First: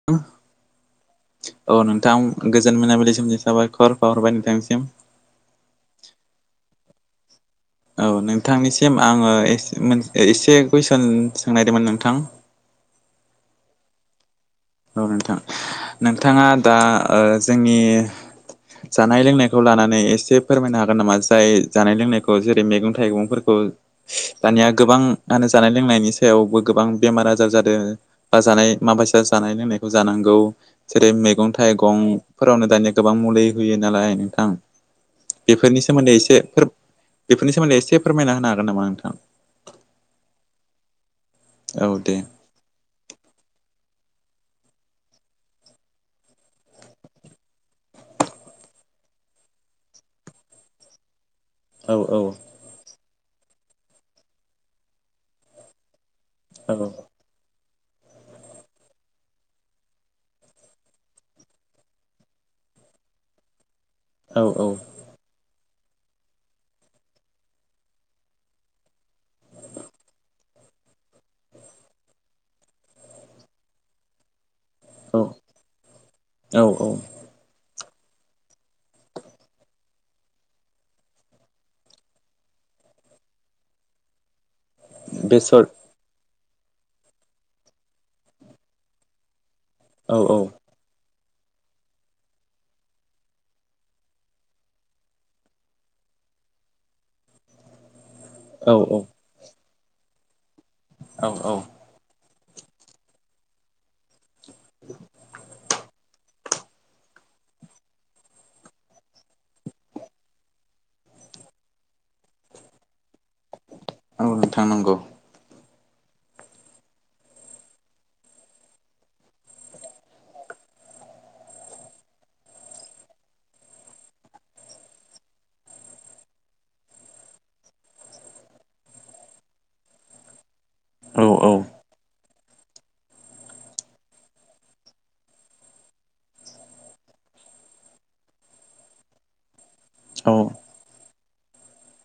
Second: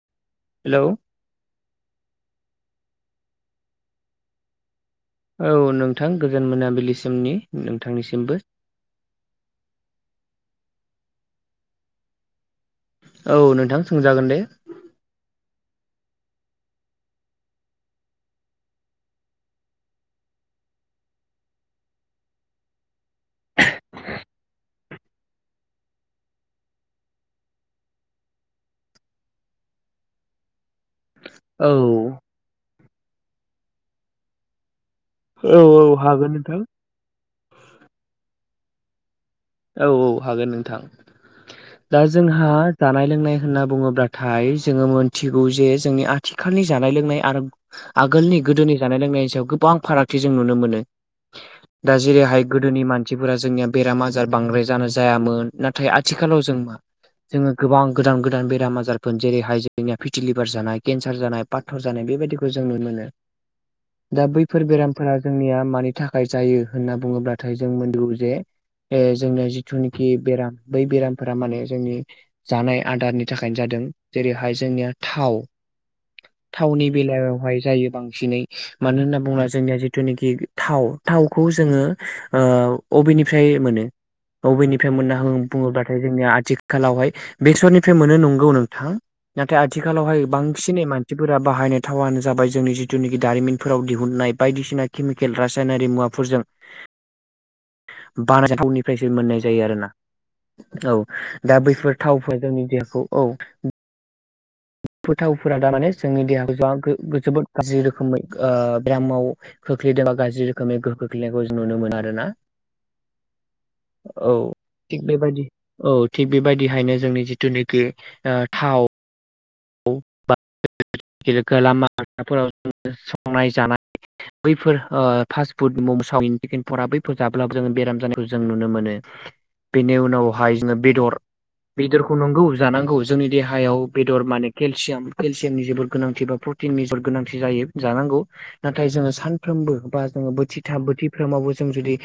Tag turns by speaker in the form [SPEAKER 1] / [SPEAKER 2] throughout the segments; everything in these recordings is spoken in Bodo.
[SPEAKER 1] [unintelligible]
[SPEAKER 2] हेलौ
[SPEAKER 1] औ नोंथां गोजोन मोनाबिलिनिसिम साबायखर बावहरबाय नोंथांसिम
[SPEAKER 2] औ नोंथां गोजोन मोनाबिलिसिमनि
[SPEAKER 1] औ
[SPEAKER 2] नोंथांनिसिमबो
[SPEAKER 1] नोंथांनिसिम आङो एसे कुइसन सोंनायदोंमोन नोंथां
[SPEAKER 2] औ नोंथां सोंजागोन दे
[SPEAKER 1] औ नोंथां नोंथाङा दा ओ जोंनि जानाय लोंनायखौ लानानै एसे फोरमायनो हागोन नामा जाय जानाय लोंनायखौ जेरै मैगं थाइगंफोरखौ दानिया गोबां म होनो जानाय लोंनायनि सायावबो गोबां बेमार आजार जादों ब जानाय माबायसा जानाय लोंनायखौ जानांगौ जेरै मैगं
[SPEAKER 2] औ
[SPEAKER 1] थाइगं फोरावनो दानिया गोबां मुलि होयो नालाय नोंथां
[SPEAKER 2] औ
[SPEAKER 1] बेफोरनि
[SPEAKER 2] औ
[SPEAKER 1] सोमोन्दै
[SPEAKER 2] हागोन
[SPEAKER 1] एसे
[SPEAKER 2] नोंथां
[SPEAKER 1] बेनि सोमोन्दै एसे फोरमाय होनो हागोन नामा नोंथां?
[SPEAKER 2] औ औ हागोन नोंथां दा
[SPEAKER 1] औ दे
[SPEAKER 2] जोंहा जानाय लोंनाय होनना बुङोब्लाथाय जोङो मोनथिगौ जे जोंनि आथिखालनि जानाय लोंनाय आरो आगोलनि गोदोनि जानाय लोंनायनि सायाव गोबां फारागथि जों नुनो मोनो दा
[SPEAKER 1] औ औ
[SPEAKER 2] जेरैहाय गोदोनि मानसिफोरा जोंनिया बेराम आजार बांद्राय जानो जायामोन नाथाय आथिखालाव जों
[SPEAKER 1] औ
[SPEAKER 2] मा जोङो गोबां गोदान गोदान बेराम आजारफोर जेरैहाय जोंनिया फिटिलिभार जानाय केन्सार जानाय पाथर जानाय बेबायदिखौ जों नुनो मोनो दा बैफोर
[SPEAKER 1] औ
[SPEAKER 2] बेरामफोरा जोंनिया मानि थाखाय जायो होनना बुङोब्लाथाय जों [unintelligible] ए जोंना जिथुनिखि बेराम बै बेरामफोरा माने जोंनि जानाय आदारनि थाखायनो जादों जेरैहाय जोंनिया थाव
[SPEAKER 1] औ औ औ
[SPEAKER 2] थावनि बेलायावहाय जायो बांसिनै मानो होनना बुङोब्ला जोंनिया जिथुनाखि थाव थावखौ जोङो अबेनिफ्राय मोनो बबेनिफ्राय मोनो
[SPEAKER 1] बेसर
[SPEAKER 2] बुङोब्ला नाथाय जोंनिया आथिखालावहाय बेसरनिफ्राय मोनो नंगौ नोंथां। नाथाय
[SPEAKER 1] औ
[SPEAKER 2] आथिखालावहाय
[SPEAKER 1] औ
[SPEAKER 2] बांसिन [unintelligible] मानसिफोरा बाहायनाय थावानो जाबाय जोंनि जिथुनाखि दारिमिनफोराव दिहुननाय बायदिसिना केमिकेल रासायनारि मुवाफोरजों
[SPEAKER 1] औ
[SPEAKER 2] बानायथावनिफ्रायसो मोननाय जायो आरोना। औ दा बैफोर थावफोरा जोंनि देहाखौ औ बैफोर थावफोरा दा माने जोंनि देहाखौ जोबोद गाज्रि रोखोमै बेरामाव खोख्लैदोंबा गाज्रि रोखोमै गोहो खोख्लैनायखौ जों नुनो मोनो आरोना।
[SPEAKER 1] [unintelligible]
[SPEAKER 2] औ
[SPEAKER 1] नोंथां नंगौ
[SPEAKER 2] थिग बेबायदिनो औ थिग बेबायदिहायनो जोंनि जिथुनाखि थाव [unintelligible] संनाय जानाय बैफोर ओ फास्ट फुड मम', सावमिन [unintelligible] फोरा बैफोर जाब्लाबो जों बेराम जानायखौ जों नुनो मोनो। बेनि उनावहाय जोङो बेदर
[SPEAKER 1] औ औ
[SPEAKER 2] बेदरखौ नंगौ जानांगौ जोंनि देहायाव बेदर मानि केलसियाम- केलसियामनि जोबोद गोनांथि बा प्रटिननि जोबोर गोनांथि जायो जानांगौ। नाथाय जोङो सानफ्रोमबो बा जोङो
[SPEAKER 1] औ
[SPEAKER 2] बोथिथा बोथिफ्रोमावबो जों जुदि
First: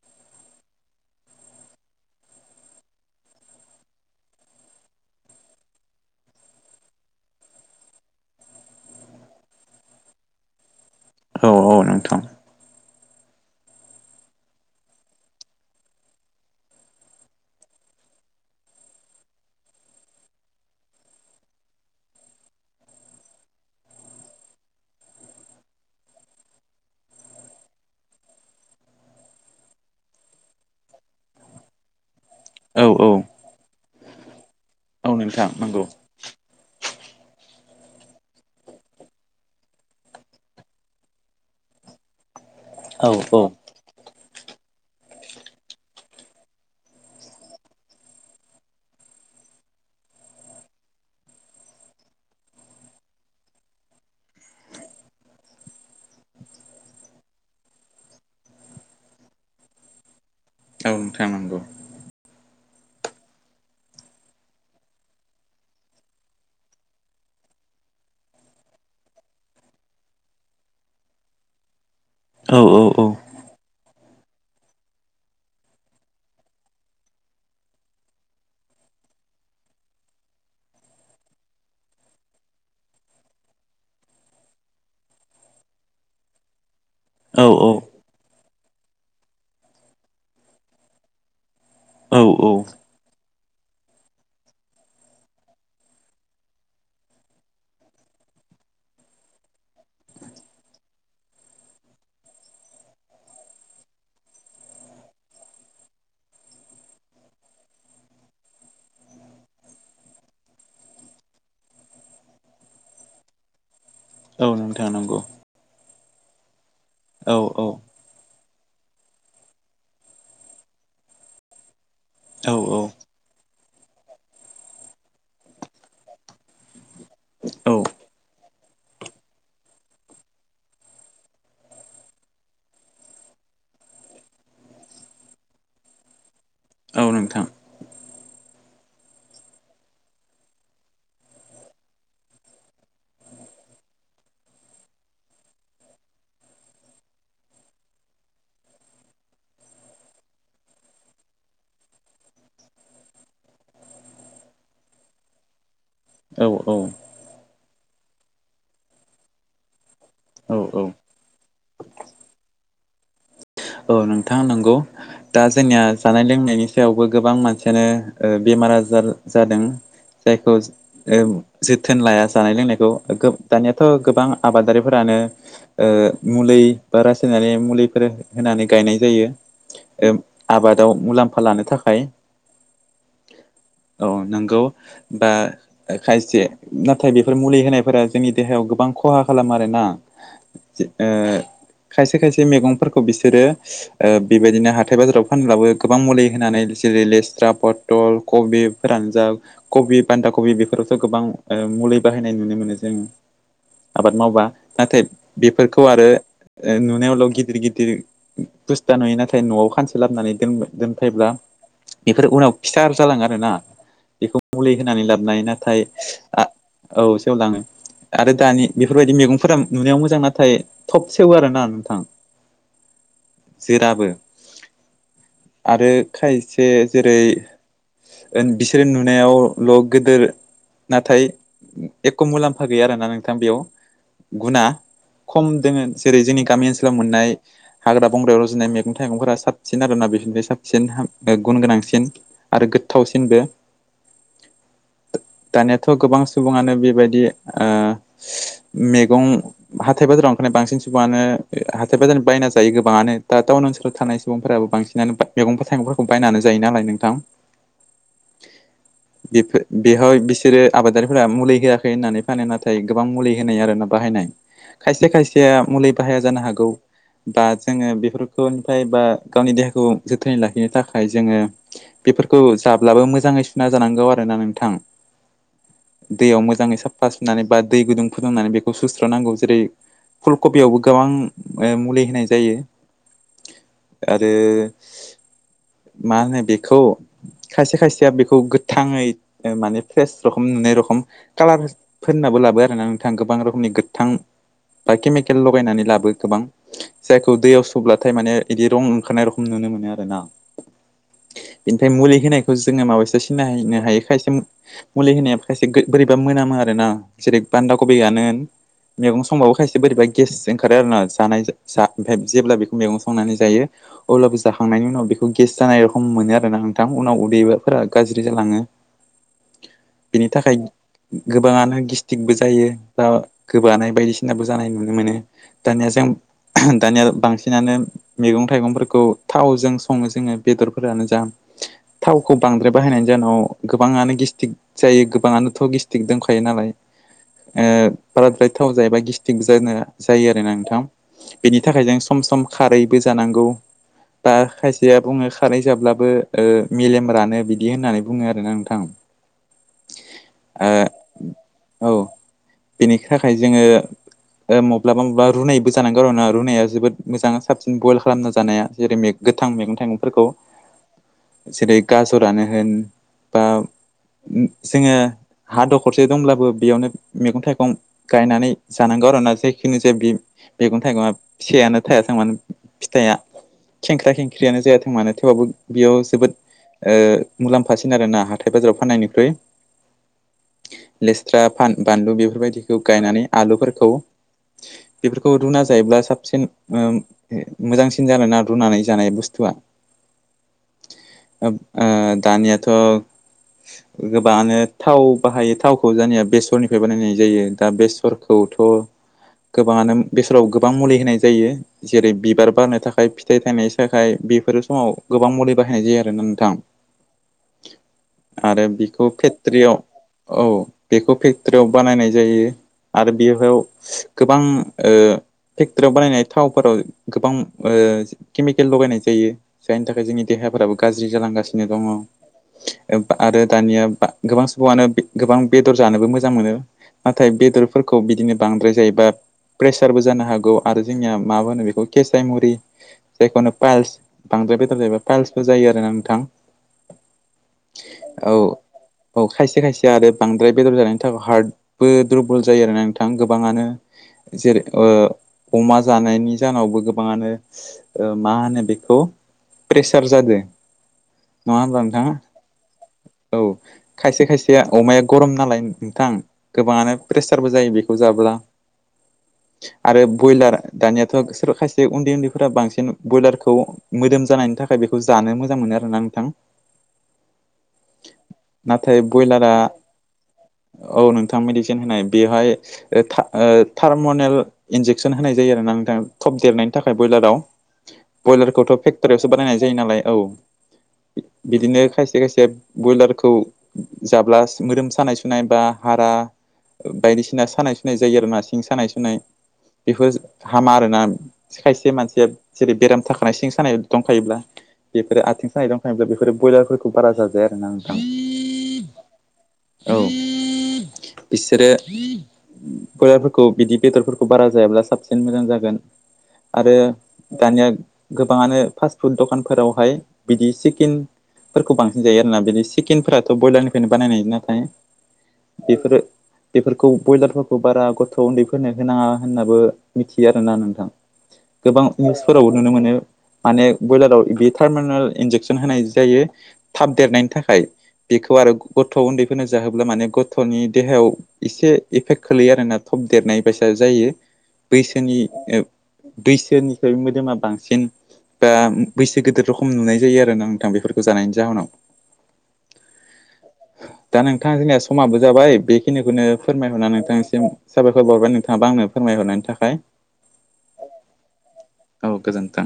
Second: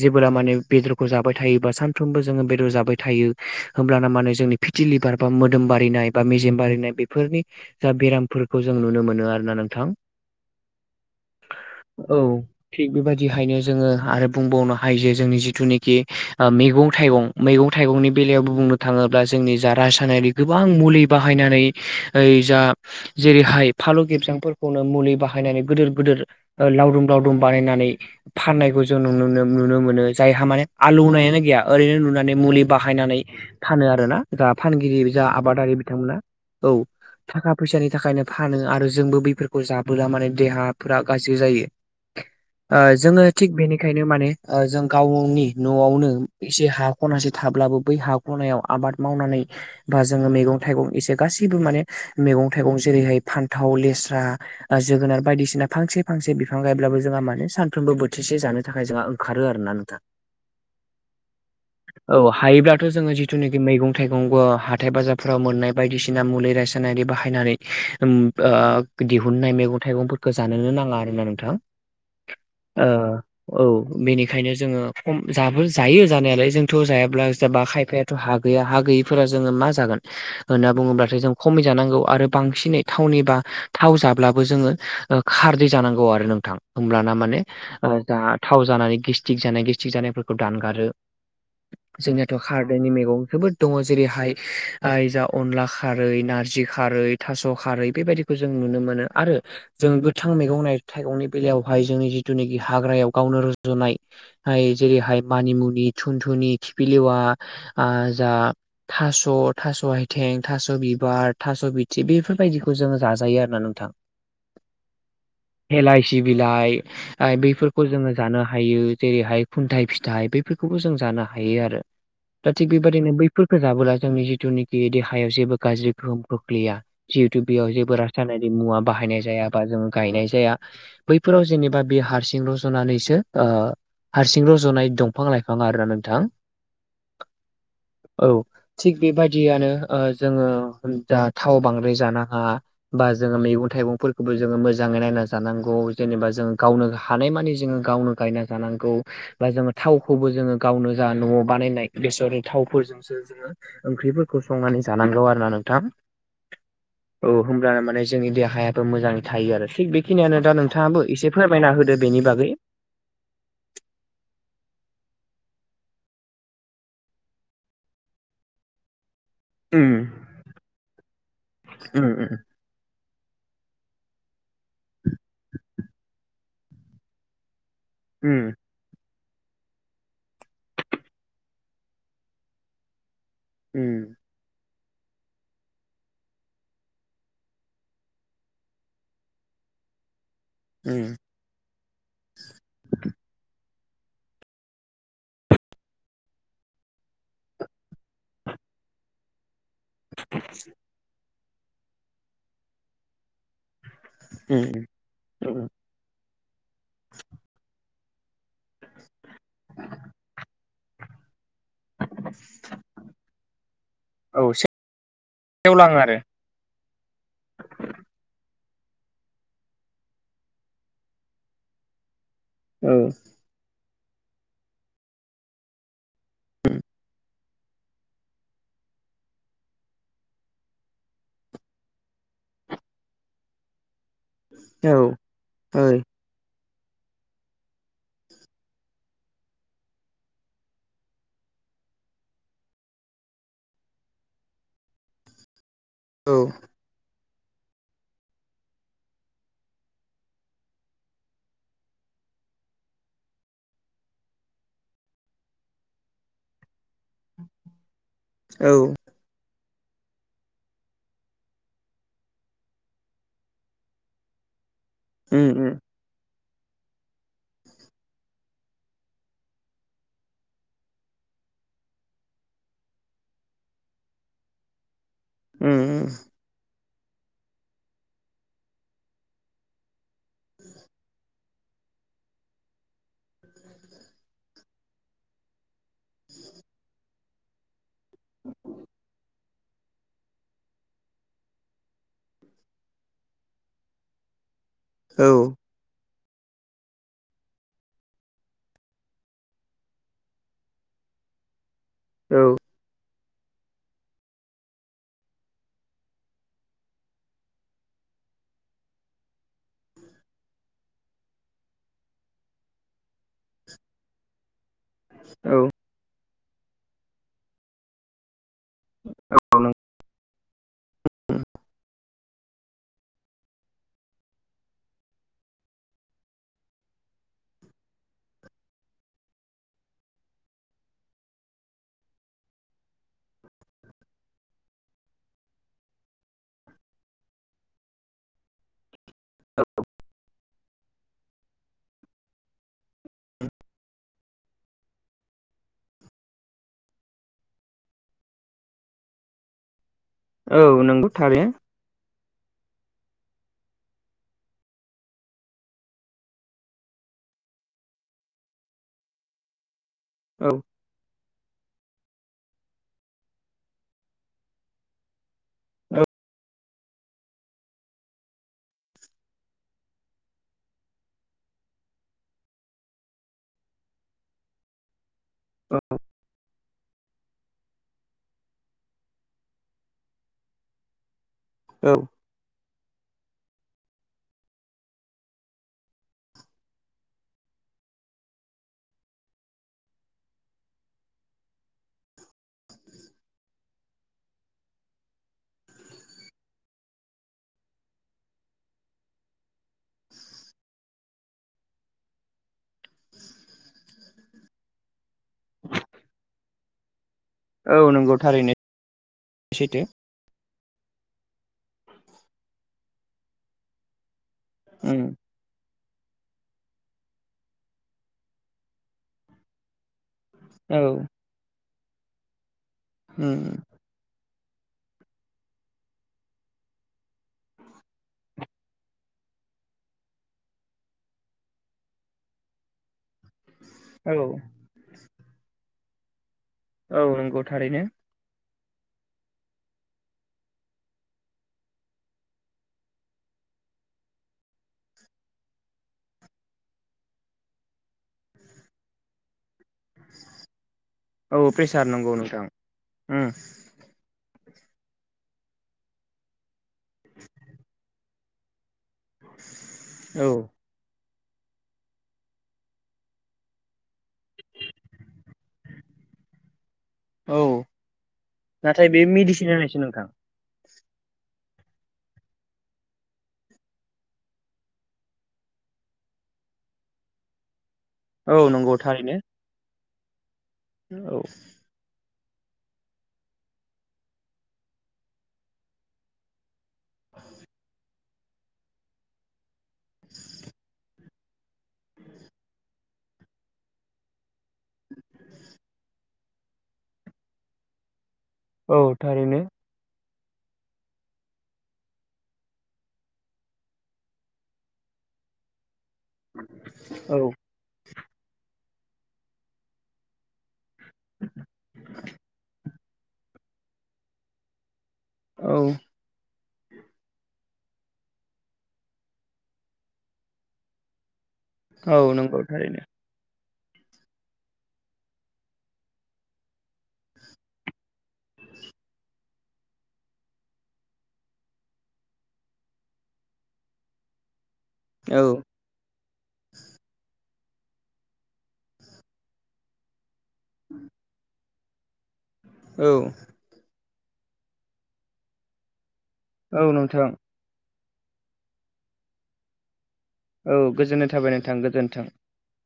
[SPEAKER 2] जेबोब्ला माने बेदरखौ जाबाय थायोबा सानफ्रोमबो जोङो बेदर जाबाय थायो होमब्लाना माने जोंनि फिथिलिबार बा मोदोम बारिनाय बा मेजेम बारिनाय बेफोरनि जा बेरामफोरखौ जों नुनो मोनो आरोना नोंथां।
[SPEAKER 1] औ औ नोंथां।
[SPEAKER 2] थिग बेबायदिहायनो जोङो आरो बुंबावनो हायो जे जोंनि जिथुनाखि मैगं -थाइगं मैगं -थाइगंनि बेलायावबो बुंनो थाङोब्ला जोंनि जा रासायारि गोबां मुलि बाहायनानै ओइ जा जेरैहाय फालु गेबजांफोरखौनो मुलि बाहायनानै गिदिर गिदिर लावदुम लावदुम बानायनानै फाननायखौ जों [unintelligible] नुनो मोनो जायहा माने आलौनायानो गैया ओरैनो नुनानै मुलि
[SPEAKER 1] औ औ
[SPEAKER 2] बाहायनानै फानो आरोना जा फानगिरि
[SPEAKER 1] औ
[SPEAKER 2] जा
[SPEAKER 1] नोंथां
[SPEAKER 2] आबादारि
[SPEAKER 1] नंगौ
[SPEAKER 2] बिथांमोना औ। थाखा फैसानि थाखायनो फानो आरो जोंबो बेफोरखौ जाबोला माने देहाफोरा गाज्रि जायो।
[SPEAKER 1] [unintelligible]
[SPEAKER 2] जोङो
[SPEAKER 1] औ
[SPEAKER 2] थिग बेनि बेखायनो माने जों गाव गावनि न'आवनो एसे हा खनासे थाब्लाबो बै हा ख'नायाव आबाद मावनानै बा जोङो मैगं -थाइगं एसे गासैबो माने मैगं- थाइगं जेरैहाय फान्थाव, लेस्रा जोगोनार बायदिसिना फांसे फांसे बिफां गायब्लाबो जोंहा मानोे सानफ्रोमबो बोथिसे जानो थाखाय जोंहा ओंखारो आरोना नोंथां।
[SPEAKER 1] औ। नोंथां नंगौ।
[SPEAKER 2] औ हायोब्लाथ' जोङो जिथुनाखि मैगं -थाइगंबो हाथाय बाजारफोराव मोननाय बायदिसिना मुलि रायसायनारि बाहायनानै ओम ओ दिहुनाय मैगं- थाइगं जानोनो नाङा आरो ना नोंथां।
[SPEAKER 1] औ
[SPEAKER 2] ओ
[SPEAKER 1] औ औ।
[SPEAKER 2] औ बेनिखायनो जोङो खम जाबो जायो जानायालाय जोंथ' जायाब्ला जाबा खायफाया हा गैया हा गैयिफोरा जोङो मा जागोन? होनना बुङोब्लाथाय जों खमि जानांगौ आरो बांसिनै थावनि बा थाव जाब्लाबो जोङो खारदै जानांगौ आरो नोंथां होमब्लाना माने
[SPEAKER 1] औ
[SPEAKER 2] जा थाव जानानै गेस्टिक जानाय गेस्टिक जानायफोरखौ दानगारो।
[SPEAKER 1] औ
[SPEAKER 2] जोंनियाथ' खारदैनि मैगं जोबोद दङ जेरैहाय [unintelligible] अनला खारै, नारजि खारै, थास' खारै बेबायदिखौ जों नुनो मोनो आरो जों गोथां मैगं -थाइगंनि बेलायावहाय जोंनि जिथुनाखि हाग्रायाव गावनो र'जनाय जेरैहाय मानिमुनि, थुन थुनि, खिफिलेवा आ जा थास' थास' [unintelligible] थें थास' बिबार थास' बिथि बेफोरबायदिखौ जोङो जाजायो आरोोना नोंथां
[SPEAKER 1] औाव नों थांनांगौ
[SPEAKER 2] एलाइ सि बिलाइ
[SPEAKER 1] औ
[SPEAKER 2] बैफोरखौ जोङो जानो हायो जेरैहाय खुन्थायाइ फिथाइ बैफोरखौबो जों जानो हायो आरो दा
[SPEAKER 1] औ
[SPEAKER 2] थिग
[SPEAKER 1] औ
[SPEAKER 2] बेबायदिनो बैफोरखौो जाबोला जोंनि जिथुनाखि देहायाव जेबो गाज्रि गोहोम खोख्लैया जिहेतु बेयाव जेबो रासायनारि मुवा बाहायनाय जाया बा जों गायनाय जाया बैफोराव जेनेबा बे हारसिं रज'नानैसो हारसिंल' जनाय दंफां लाइफाङा आरोना नोंथां
[SPEAKER 1] अ
[SPEAKER 2] औ थिग बेबादि बिदियानो जोङो जा थाव बांद्राय जानो हा बा जोङो मैगं थाइगंफोरखौबो जोङो मोजाङै नायना जानांगौ जेनेबा जोङ गावनो हानाय मानि जोङो गावनो गायना जानांगौ बा जोङो थावखौबो जोङो गावनो जा न'आव बानायनाय बेसरनि थावफोरजोंसो जोङो ओंख्रिफोरखौ संनानै जानांगौ आरो ना नोंथां
[SPEAKER 1] औ औ
[SPEAKER 2] औ होमब्लानो माने जोंनि देहायाबो मोजाङै थायो आरो थिग बेखिनियानो दा
[SPEAKER 1] औ औ
[SPEAKER 2] नोंथाङाबो एसे फोरमायना होदो बेनि बागै
[SPEAKER 1] औ नोंथाङा नोंगौ दा जोंनिया जानाय लोंनायनि सायावबो गोबां मानसियानो बेमार आजार जादों
[SPEAKER 2] उम
[SPEAKER 1] जायखौ जोथोन
[SPEAKER 2] उम
[SPEAKER 1] लाया
[SPEAKER 2] उम
[SPEAKER 1] जानाय लोंनायखौ दानियाथ' गोबां आबादारिफोरानो मुलि बा रासायारि मुलि बेफोर
[SPEAKER 2] उम
[SPEAKER 1] होनानै गायनाय जायो आबादाव मुलाम्फा लानो थाखाय औ
[SPEAKER 2] उम
[SPEAKER 1] नंगौ बा खायसे नाथाय बेफोर मुलि होनायफोरा जोंनि देहायाव गोबां खहा खालामो आरो ना
[SPEAKER 2] उम
[SPEAKER 1] खायसे खायसे मैगंफोरखौ बिसोरो बेबायदिनो हाथाय बाजाराव फानब्लाबो गोबां मुलि होनानै जेरै लेस्रा पटल फटल कबि फोरानजाब कबि बान्दा कबि बेफोरावथ' गोबां मुलि बाहायनाय नुनो मोनो जोङो आबाद मावबा
[SPEAKER 2] उम
[SPEAKER 1] नाथाय
[SPEAKER 2] उम
[SPEAKER 1] बेफोरखौ आरो नुनायावल' गिदिर गिदिर बुस्था नुयो नाथाय न'आव खानसे लाबोननानै दोन दोनफब्ला बेफोर उनाव खिथार जालाङो आरोना बेखौ
[SPEAKER 2] औ
[SPEAKER 1] मुलि होनानै लाबोननाय नाथाय
[SPEAKER 2] सेवलाङो आरो
[SPEAKER 1] औ सेव लाङो आरो दानि बेफोरबायदि मैगंफोरा नुनायाव मोजां नाथाय थब सेवो आरो ना नोंथां
[SPEAKER 2] औ
[SPEAKER 1] जोराबो आरो खायसे जेरै बिसोरो नुनायावल' गोदोर नाथाय एख' मुलाम्फा गैया आरो ना नोंथां बेयाव गुना
[SPEAKER 2] औ
[SPEAKER 1] खम दोङो
[SPEAKER 2] ओइ
[SPEAKER 1] जेरै जोंनि गामि ओनसोलाव मोननाय हाग्रा बंग्रायाव रज'नाय मैगं थाइगंफोरा साबसिन आरोना बेफोरनिफ्राय साबसिन गुन गोनांसिन आरो गोथावसिनबो दानियाथ' गोबां
[SPEAKER 2] औ
[SPEAKER 1] सुबुङानो बेबायदि ओ मैगं हाथाय बाजाराव ओंखायनो बांसिन सुबुङानो हाथाय बाजारनि बायना जायो गोबाङानो दा टाउन ओनसोलाव थानाय सुबुंफोराबो बांसिनानो मैगंफोर थाइगंफोरखौ बायनानै जायो नालाय नोंथां
[SPEAKER 2] औ
[SPEAKER 1] बेफोर बेहाय बिसोरो आबादारिफोरा मुलि होआखै होननानै फानो नाथाय गोबां मुलि होनाय आरो ना बाहायनाय खायसे
[SPEAKER 2] उम
[SPEAKER 1] खायसेया
[SPEAKER 2] उम
[SPEAKER 1] मुलि बाहाया जानो हागौ दा जोङो बेफोरखौनिफ्राय बा गावनि देहाखौ जोथोनै लाखिनो थाखाय जोङो बेफोरखौ जाब्लाबो मोजाङै सुना जानांगौ आरो ना नोंथां
[SPEAKER 2] उम
[SPEAKER 1] दैयाव मोजाङै साफा सुनानै बा दै गुदुं फुदुंनानै बेखौ सुस्रा नांगौ जेरै फुल कबियावबो गोबां ओ मुलि होनाय जायो। आरो मा होनो बेखौ खायसे खायसेया बेखौ गोथाङै माने फ्रेस रखम नुनाय रखम कालार फोननाबो लाबो आरोना नोंथां गोबां रोखोमनि गोथां बा
[SPEAKER 2] औ
[SPEAKER 1] केमिकेल लगायनानै लाबो गोबां जायखौ दैयाव स्लाथाय माने इदि रं ओंखारनाय रखोम नुनो मोनो आरो ना। इनिफ्राय मुलि
[SPEAKER 2] औ
[SPEAKER 1] होनायखौ जोङो माबायसा सिनायनो हायो खायसे मुलि होनाया खायसे गो- बोरैबा मोनामो आरो ना जेरै बान्दाखौबआनो होन मैगं संबाबो खायसे बोरैब गेस ओंखारो आरोना जानाय जा ओमफ्राय जेब्ला बेखौ मैगं संनानै जायो अब्लाबो जाखांनायनि उनाव बेखौ गेस
[SPEAKER 2] औ
[SPEAKER 1] जानाय र खम मोनो आरो ना नोंथां उनाव उदैफोरा गाज्रि जालाङो।
[SPEAKER 2] [unintelligible]
[SPEAKER 1] बेनि थाखाय गोबाङानो गि थिगबो जायो बा गोबानाय बायदिसिनाबो जानाय नुनो मोनो दानिया जों दानिया बांसिनानो मैगं थाइगंफोरखौ थावजों सङो जोङो बेदरफोरानो जा थावखौ बांद्राय बाहायनायनि जाहोनाव गोबाङानो गेस्टिक जायो गोबाङानोथ' गेस्टिक दंखायो नालाय। ओ बाराद्राय थाव जायोबा गिस्टिक जानो जायो आरो ना नोंथां बेनि थाखाय जों सम सम खारैबो जानांगौ। बा खायसेया बुङो खारै जाब्लाबो ओ मेलेम रानो बिदि होननानै बुङो आरोना नोंथां।
[SPEAKER 2] औ
[SPEAKER 1] ओ
[SPEAKER 2] नंगौ थारैनो
[SPEAKER 1] औ बेनि थाखाय जोङो ओ मब्लाबा मब्लाबा रुनाय जानांगौ आरो रुनाया जोबोद मोजां साबसिन बयल खालामना जानाया जेरै गोथां मैगं थाइगंफोरखौ
[SPEAKER 2] औ
[SPEAKER 1] जेरै गाजरानो होन बा जोङो हा दखरसे दंब्लाबो बेयावनो मैगं थाइगं गायनानै जानांगौ आरो ना जायखिनो जा बि मैगं थाइगंआ फिसायानो थायाथों मानो फिथाइआ खेंख्रा खेंख्रियानो जायाथों मानो थेवबाबो
[SPEAKER 2] औ
[SPEAKER 1] बेयाव जोबोद ओ मुलाम्फासिन आरो ना हाथाय बाजाराव फाननायनिख्रुइ लेस्रा
[SPEAKER 2] औ
[SPEAKER 1] फान-बानलु बेफोरबायदिखौ गायनानै आलुफोरखौ बेफोरखौ रुना जायोब्ला साबसिन ओ मोजांसिन जायो ना रुनानै जानाय बुस्थुआ। ओ दानियाथ' गोबाङानो थाव बाहायो थावखौ जोंनिया बेसरनिफ्राय बानायनाय जायो दा बेसरखौथ' गोबाङानो बेसराव गोबां मुलि होनाय जायो जेरै बिबार बारनो थाखाय फिथाइ थायनाय थाखाय बेफोरो समाव गोबां मुलि बाहायनाय जायो आरोना नोंथां।
[SPEAKER 2] औ नंगौ थारैनो
[SPEAKER 1] आरो बिखौ फेट्रियाव
[SPEAKER 2] सैथो
[SPEAKER 1] औ बेखौ फेक्टरयाव बानायनाय जायो आरो बेहयाव गोबां ओ
[SPEAKER 2] उम
[SPEAKER 1] फेक्टरयाव बानायनाय थावफोराव गोबां ओ केमिकेल लगायनाय जायो जायनि थाखाय जोंनि देहाफोराबो
[SPEAKER 2] औ
[SPEAKER 1] गाज्रि जालांगासिनो दङ। ओ आरो
[SPEAKER 2] उम
[SPEAKER 1] दानिया बा गोबां सुबुङानो गोबां बे-बेदर जानोबो मोजां मोनो नाथाय बेदरफोरखौ बिदिनो बांद्राय जायोबा प्रेसारबो जानो हागौ आरो जोंनिया मा होनो बेखौ केसाय मुरि जेखुनु पाइल्स
[SPEAKER 2] औ
[SPEAKER 1] बांद्राय बेदर जायोबा पाइल्सफोर जायो आरो ना नोंथां।
[SPEAKER 2] औ नंगौ थारैनो
[SPEAKER 1] औ औ खायसे खायसे आरो बांद्राय बेदर जानायनि थाखाय हार्टबो दुरबल जायो आरोना नोंथां गोबाङानो। जेरै ओ अमा जानायनि जाहावबो गोबाङानो ओ मा होनो बेखौ प्रेसार जादो।
[SPEAKER 2] औ
[SPEAKER 1] नङा होमबा
[SPEAKER 2] प्रेसार नंगौ
[SPEAKER 1] नोंथाङा?
[SPEAKER 2] नोंथां उम
[SPEAKER 1] औ खायसे खायसे अमाया गरम नालाय नोंथां गोबाङानो प्रेसारबो जायो बेखौ जाब्ला। आरो
[SPEAKER 2] औ
[SPEAKER 1] ब्रयलार दानियाथ' सोर खायसे उन्दै उन्दैफोरा बांसिन ब्रयलारखौ मोदोम जानायनि थाखाय बेखौ जानो मोजां मोनो आरो ना नोंथां।
[SPEAKER 2] औ
[SPEAKER 1] नाथाय
[SPEAKER 2] बे मेडिसिन
[SPEAKER 1] बयलारा
[SPEAKER 2] होनायसो नोंथां
[SPEAKER 1] औ नोंथां मेडिसिन होनाय बेवहाय ओ था थार्मनेल इन्जेकसन होनाय जायो आरो ना नोंथाङा थब देरनायनि थाखाय ब्रयलाराव।
[SPEAKER 2] औ
[SPEAKER 1] ब्रयलारखौथ'
[SPEAKER 2] नंगौ थारैनो
[SPEAKER 1] फेक्ट'रियावसो बानायनाय जायो नालाय औ।
[SPEAKER 2] औ
[SPEAKER 1] बिदिनो खायसे खायसे ब्रयलारखौ जाब्ला मोदोम सानाय सुनाय बा हारा बायदिसिना सानाय सुनाय जायो आरो ना सिं सानाय सुनाय बेफोर हामा आरोना। खायसे मानसिया जेरै बेराम थाखानाय सिं सानाय दंखायोब्ला। बेफोरो आथिं सानाय दंखायोब्ला बेफोरो ब्रयलारफोरखौ बारा जाजाया आरो ना नोंथां।
[SPEAKER 2] औ थारैनो।
[SPEAKER 1] औ बिसोरो बय बिदि बेदरफोरखौ बारा जायाब्ला साबसिन मोजां जागोन आरो
[SPEAKER 2] औ
[SPEAKER 1] दानिया गोबाङानो फास्ट फुद दखानफोरावहाय बिदि चकेनफोरखौ बांसिन जायो आरोना बिदि चिकेनफोराथ' ब्रयलारनिफ्रायनो बानायनाय नाथायो
[SPEAKER 2] औ
[SPEAKER 1] बेफोरो बेफोरखौ ब्रयलारफोरखौ बारा गथ गथ' उन्दैफोरनो होनाङा होननाबो मिथियो आरोना नोंथां। गोबां
[SPEAKER 2] औ नंगौ
[SPEAKER 1] निउसफोरावबो नुनो
[SPEAKER 2] थारैनो
[SPEAKER 1] मोनो माने ब्रयलाराव बे थटार्मिनेल इन्जेकसन होनाय जायो। थाब देरनायनि थाखाय। बेखौ आरो गथ' उन्दैफोरनो जाहोब्ला माने गथ'नि देहायाव एसे एफेक्ट खोलैयो आरोना। थब देरनाय बसा जायो बैसोनि
[SPEAKER 2] औ
[SPEAKER 1] ओ बैसोनिफ्राय मोदोमा बांसिन। बा बैसो गिदिर रखम नुनाय जायो आरोना नोंथां बेफोरखौ जानायनि जाहोनाव।
[SPEAKER 2] औ
[SPEAKER 1] दा नोंथां जोंनिया समाबो जाबाय बेखिनिखौनो
[SPEAKER 2] औ
[SPEAKER 1] फोरमायहरना
[SPEAKER 2] नोंथां
[SPEAKER 1] नोंथांसिम साबायखर बावबाय नोंथाङाबो आंनो फोरमायहरनायनि थाखाय।
[SPEAKER 2] औ गोजोननाय थाबाय नोंथां गोदोनथों नोथां।
[SPEAKER 1] औ गोजोन्थों।